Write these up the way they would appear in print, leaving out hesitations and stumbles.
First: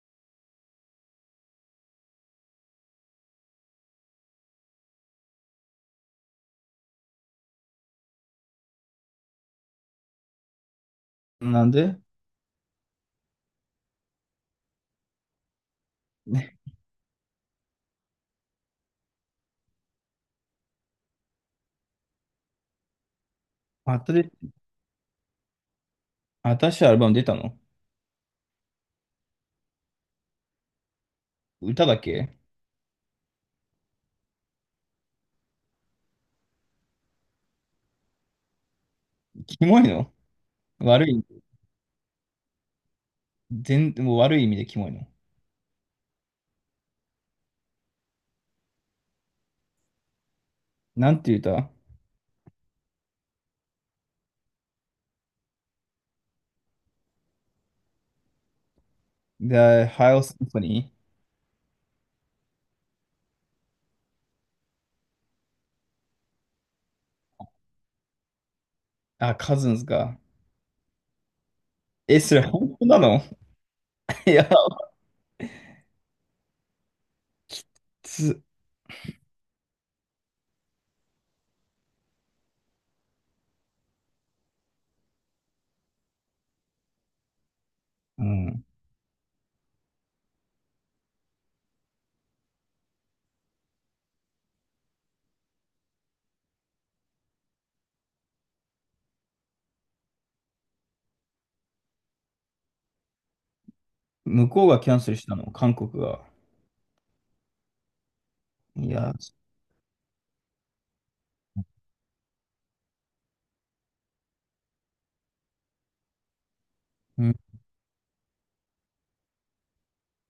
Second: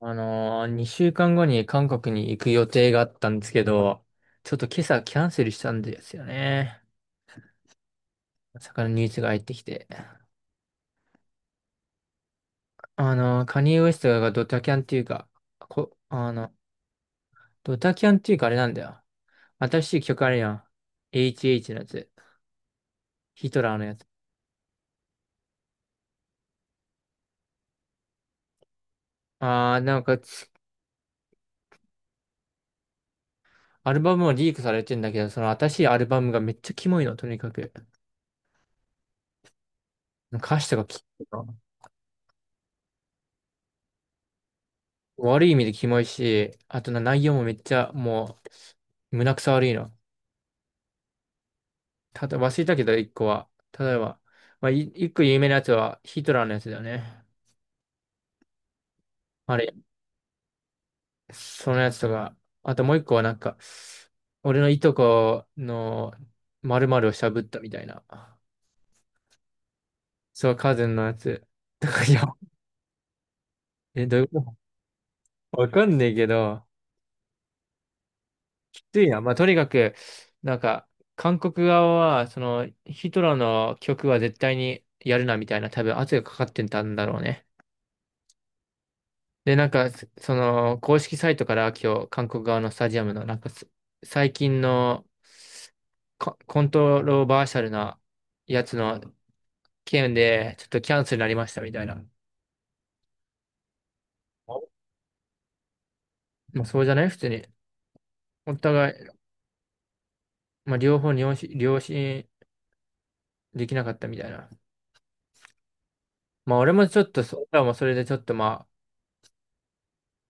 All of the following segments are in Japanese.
2週間後に韓国に行く予定があったんですけど、ちょっと今朝キャンセルしたんですよね。まさかのニュースが入ってきて。なんでカニエ・ウエストがドタキャンっていうか、こ、あの、ね、ドタキャンっていうかあれなんだよ。新しい曲あるやん。HH のやつ。ヒトラーのや新つ。し新しいアルバム出たの？あー、なんかつ、歌だけアルバムもリークされてんだけど、その新しいアルバムがめっちゃキモいの、とにかく。キモいの？歌詞とか悪い、全、もう悪い意味でキモいの。悪い意味でキモいし、あとな内容もめっちゃもう、胸くそ悪いの。なんていう歌 ただ、忘れたけど、一個は。例えば、まあ、一個有名なやつはヒトラーのやつだよね。あれ、?The High Symphony? そのやつとか、あともう一個はなんか、俺のいとこの〇〇をしゃぶったみたいな。あ、Cousins か。そう、カズンのやつ。とか、いえ、や、それ 本当なの？ え、どうい ういや、ことわかんねえけど、つ、きついな。まあ、とにかく、なんか、韓国側は、その、ヒトラーの曲は絶対にやるなみたいな、多分圧がかかってたんだろうね。うん。で、なんか、その、公式サイトから今日、韓国側のスタジアムの、なんかす、最近のコントロバーシャルなやつの件で、ちょっとキャンセルになりましたみたいな。向こうがキャンセルしたの、韓国が。まあ、そうじゃない普通に。お互いい、や、まあ、両方に良心できなかったみたいな。まあ、俺もちょっとうん、俺らもそれでちょっとまあ、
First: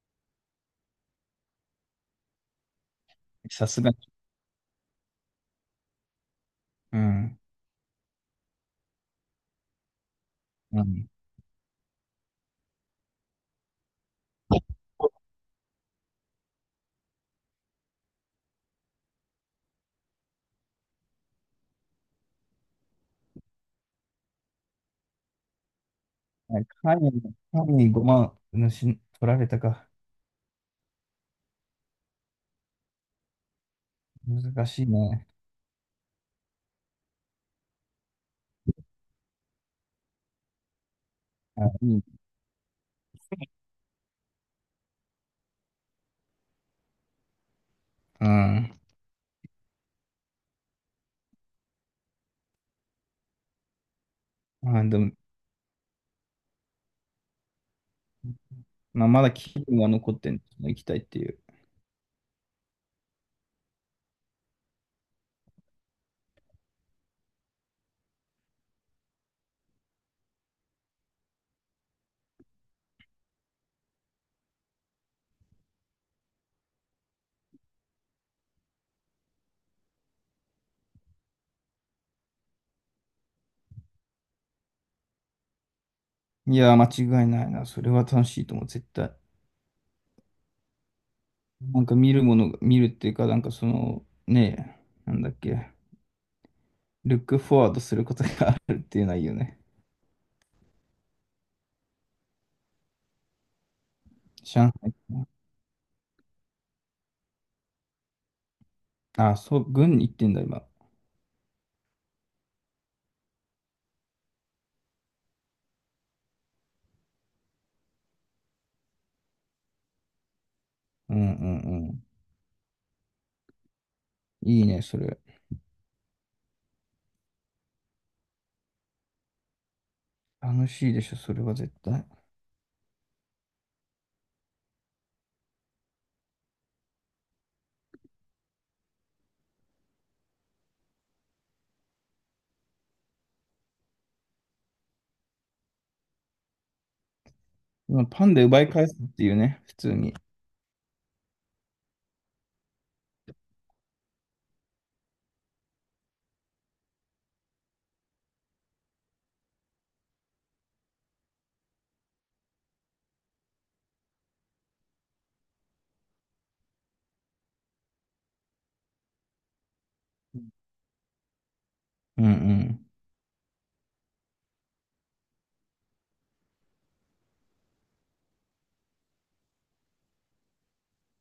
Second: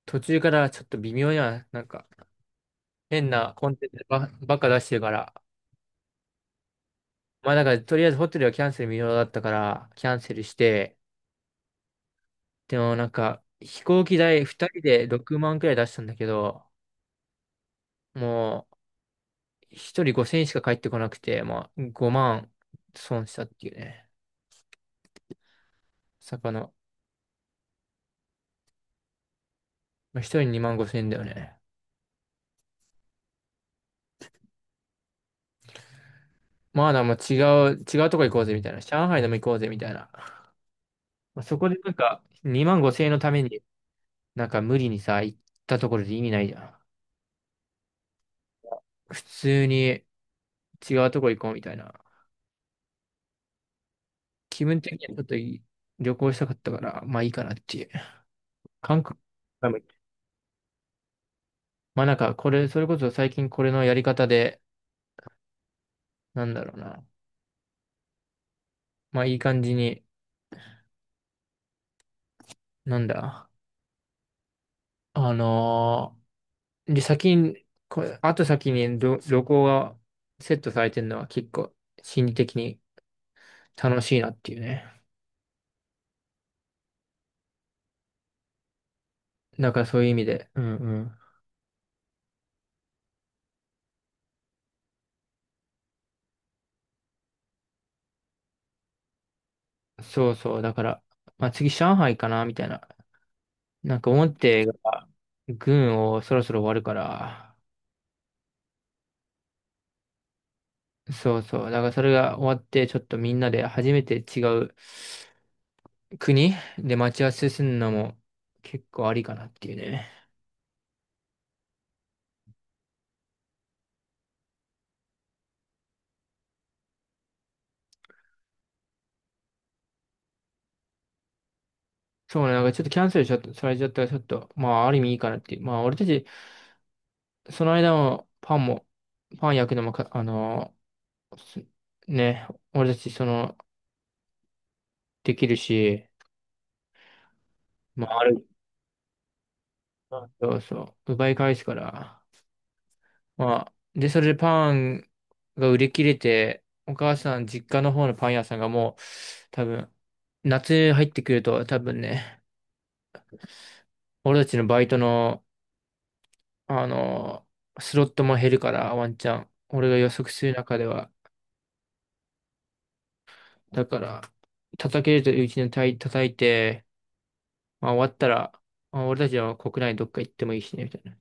途中からちょっと微妙な、なんか、変なさコンすテンがに。ツばっか出してるから。うん。まあ、だから、とりあえずホテルはキャンセル無料だったから、キャンセルしうて、ん。でもなんか、飛行機代2人で6万くらい出したんだけど、もう1人5千円しか返ってこなくて、まあ5万損したっていうね。魚。カニ、カニ5万、取られたか。まあ、1人2万5千円だよね。難しいね。まあ、もう違うとこ行こうぜみたいな。上海でも行こうぜみたいな。まあ、そこあ、でいなんい。か2万5千円のために、なんか無理にさ、行ったところで意味ないじゃん。うん。普通に違うとこ行こうみたいな。気分まあ、的にでも、はちょっといい旅行したかったから、まあいいかなっていう。韓まあ、国まだ気分が残ってんの、行きたいっていう。まあなんか、これ、それこそ最近これのやり方で、なんだろうな。まあいい感じに、なんだ。あのーで、先に、これ、あと先に旅行がセットされてるのは結構心理的に楽しいなっていうね。いやー、間違いないな。それは楽しいと思う、絶対。だからそういう意味で、うんうん。なんか見るものが、見るっていうか、なんかその、ねえ、なんだっけ、ルックフォワードすることがあるっていうのはいいよね。そうそう、だから、まあ次上海かな、みたいな。なんか思って上海が、か軍をそろそろ終わるから、な。あ、そう、軍に行ってんだ、今。そうそう。だからそれが終わって、ちょっとみんなで初めて違う国で待ち合わせするのも結構ありかなっていうね。うんうんうん。いいね、それ。楽しいでしょ、それは絶対。そうね、なんかちょっとキャンセルしちゃった、されちゃったらちょっと、まあある意味いいかなっていう。まあ俺たち、その間もパンも、パン焼くのもか、あのーすね、俺たちその、できるし、今、まああパンでる、奪い返すっていうね、普通に。そうそう、奪い返すから。まあ、で、それでパンが売り切れて、お母さん実家の方のパン屋さんがもう、多分、夏入ってくると多分ね、俺たちのバイトのあの、スロットも減るから、ワンチャン。俺が予測する中では。うんうん。だから、叩けるといううちに叩いて、まあ、終わったら、まあ、俺たちは国内どっか行ってもいいしね、みたいな。っ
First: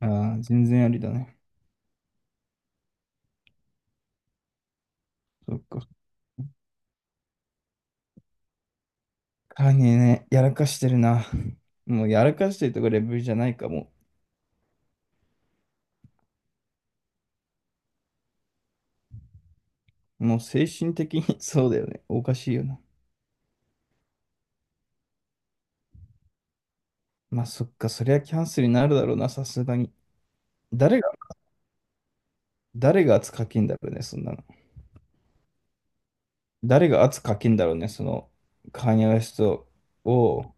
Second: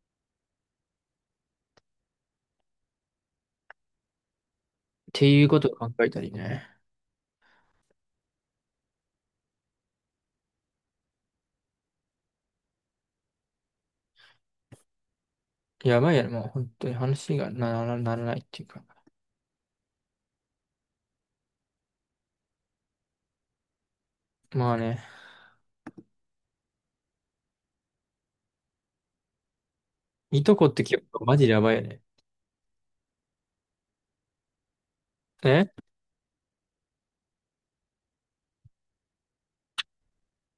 ああ、全然ありだね。ていうそこっとをか。考えたりね。カーニね、やらかしてるな。もうやらかしてるとかレベルじゃないかも。やばいやろ、もう本当に話がならないっていうか。もう精神的に そうだよね。おかしいよな。まあね、まあそっか、そりゃキャンセルになるだろうな、さすがに。いとこって誰結が、構マジでやばいよね。誰が圧かけんだろうね、そんなの。え、誰が圧かけんだろうね、その、カーニャウエストを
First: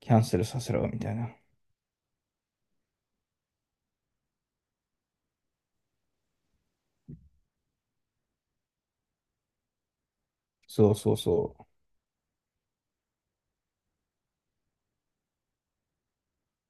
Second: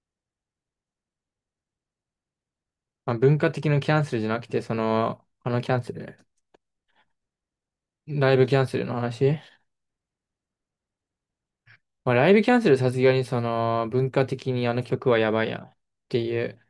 キャンセルさせろ、みたいな。まあ、文化的なキャンセルじゃなくて、その、あのキャンセル。ライブキャンセルの話。そうそうそまあ、ライブキャンセルさすがにその文化的にあの曲はやばいやんっていう。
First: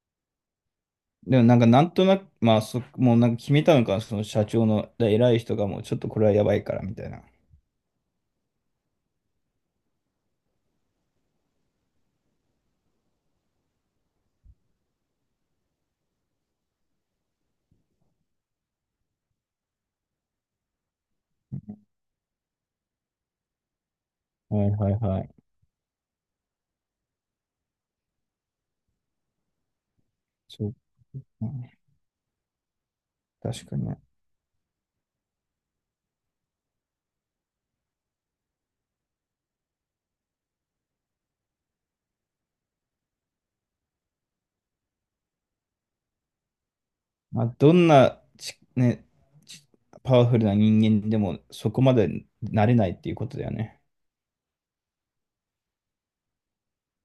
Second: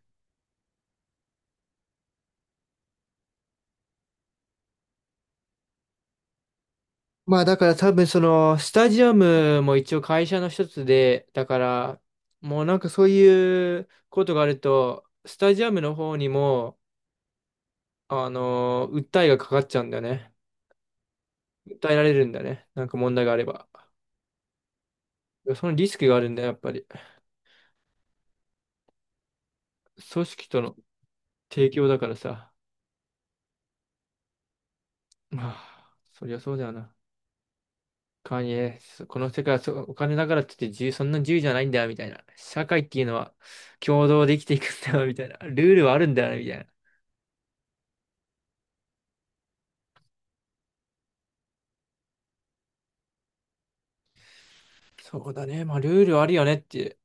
う。でもなんかなんとなく、まあそ、もうなんか決めたのかな、その社長の偉い人がもうちょっとこれはやばいから、みたいな。まあだから多分そのスタジアムも一応会社の一つで、だからもうなんかそういうことがあると、スタジアムの方にも、訴えがかかっちゃうんだよね。訴えられるんだよね。なんか問題があれば。はいはいはい。そのリスクがあるんだよ、やっぱり。組織とそう。のう提ん、供だからさ。確かに。まあ、そりゃそうだよな。カニエ、そこの世界はそうお金だからって言って自由、そんな自由じゃないんだよ、みたいな。社会っていうのは共同で生きていくんだよ、みたいな。ルールはあるんだよ、みたいな。まあ、どんなね、ちパワフルな人間でもそこまでなれないっていうことだよね。そうだね。まあ、ルールあるよねって。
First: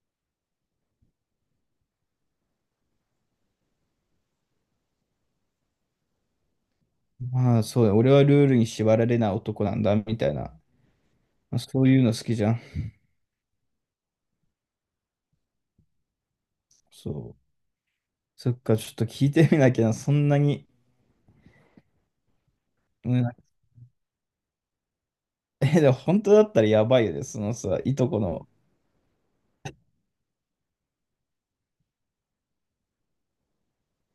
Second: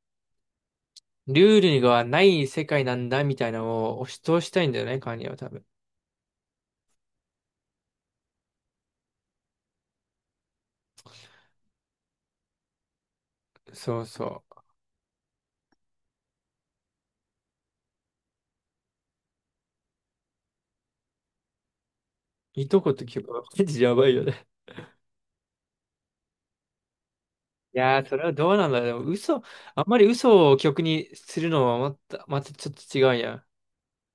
ルールがない世界なんだみたいなのを押し通したいんだよね、カニは多分。まあそうだ、俺はルールに縛られない男なんだみたいな、まあ、そういうの好きじゃん。そうそそう。そっか、ちょっと聞いてみなきゃな、そんなに。う。いとことう曲ん、は、マジやばいよね。え、でも本当だったらやばいよね、そのいさ、いやー、とそこれはの。どうなんだろう。でも嘘、あんまり嘘を曲にするのはまた、またちょっと違うやん。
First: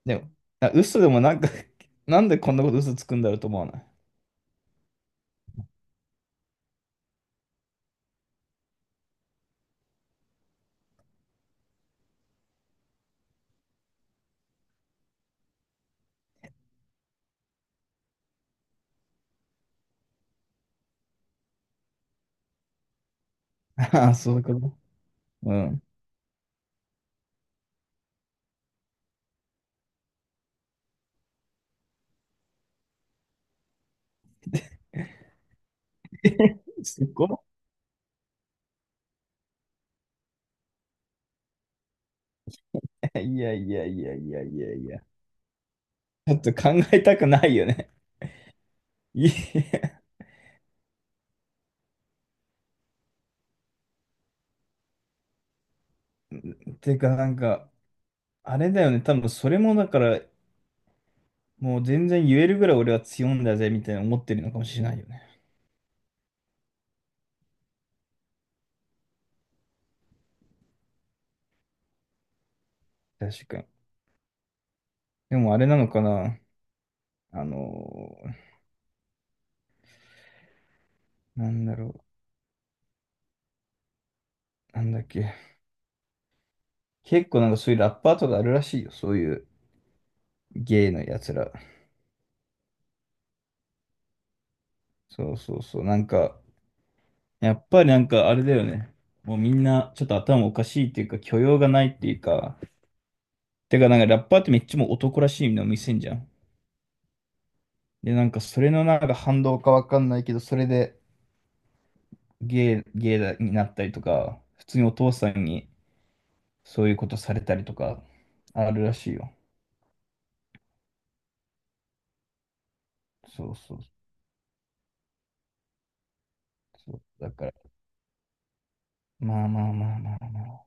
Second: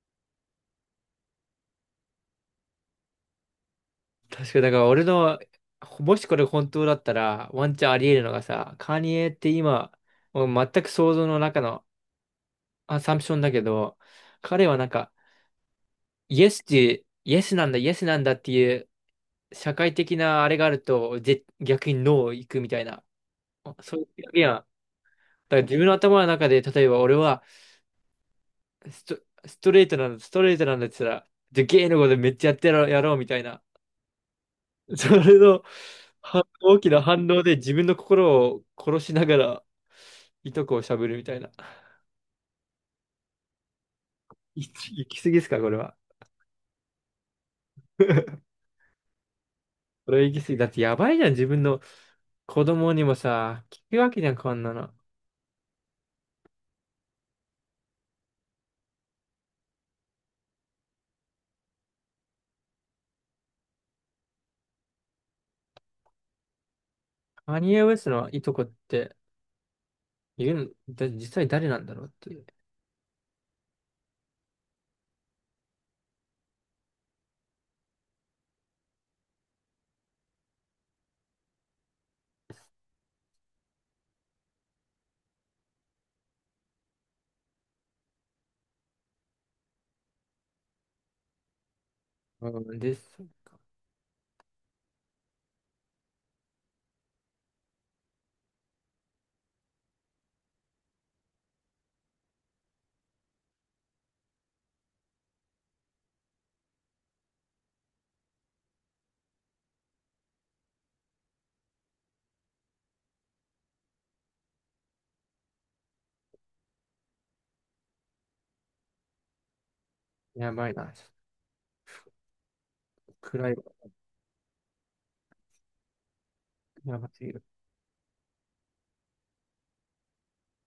でも、あ、嘘でもなんか なんでこんなこと嘘つくんだろうと思わない？確かに、だから俺の、もしこれ本当だったら、ワンチャンあり得るのがさ、カニエって今、もう全く想像の中のアサンプションだけど、彼はなんか、イエスって、イエスなんだ、イエスなんだっていう、社会的なあれがあると、逆にノー行くみたいな。そういうああ、そうい表う現は、こだかと。うら自ん。分の頭の中で、例えば俺はスト、ストレートなんだ、ストレートなんだって言ったら、じゃあゲイのことめっちゃやってやろう、やろうみたいな。それのは大 きなす反ごい。応で自分の心を殺しながら、いとこをしゃぶるみたいな。いやいやいやいやいやいや。行き過ぎですか、これは。ちょっと考えたくないよね。いえ、これは行き過ぎ。だってやばいじゃん、自分の子供にもさ、聞くわけじゃん、こんなの。てかなんか、あれだよね。多分それもだから、もう全然言えるぐらい俺は強いんだぜ、みたいな思ってるのかもしれないよね。カニエ・ウェスのいとこって、いるのだ、実際誰なんだろうっていう。確かに。でもあれなのかな。あのーなんだろう。なんだっけ。結構なんかそういうラッパーとかあるらしいよ。そういうゲイのやつら。うん、です。そうそうそう。なんか、やっぱりなんかあれだよね。もうみんなちょっと頭おかしいっていうか、許容がないっていうか。てかなんかラッパーってめっちゃもう男らしいの見せんじゃん。で、なんかそれのなんか反動かわかんないけど、それでゲイだになったりとか、普通にお父さんにそういうことされたりとか、あるらしいよ。やばいな。ちょっと暗そいうわ。そうそやう。ばすだぎる。から、まあまあまあまあまあ。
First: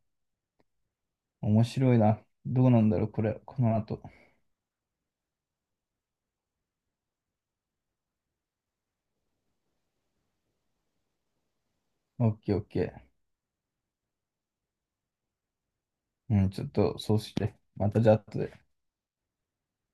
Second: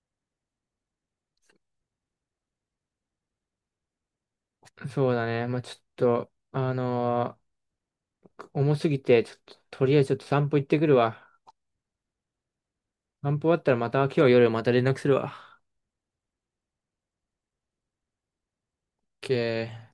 面白いな。どうなんだろう、これ、この後。そうだね。まあ、ちょっと、重すぎて、ちょっと、とりあえずちょっと散歩行ってくるわ。オッケーオッケ散歩終わったらまた今日夜また連絡するわ。ー。うん、ちょっとそうして。またじゃあ後で。OK。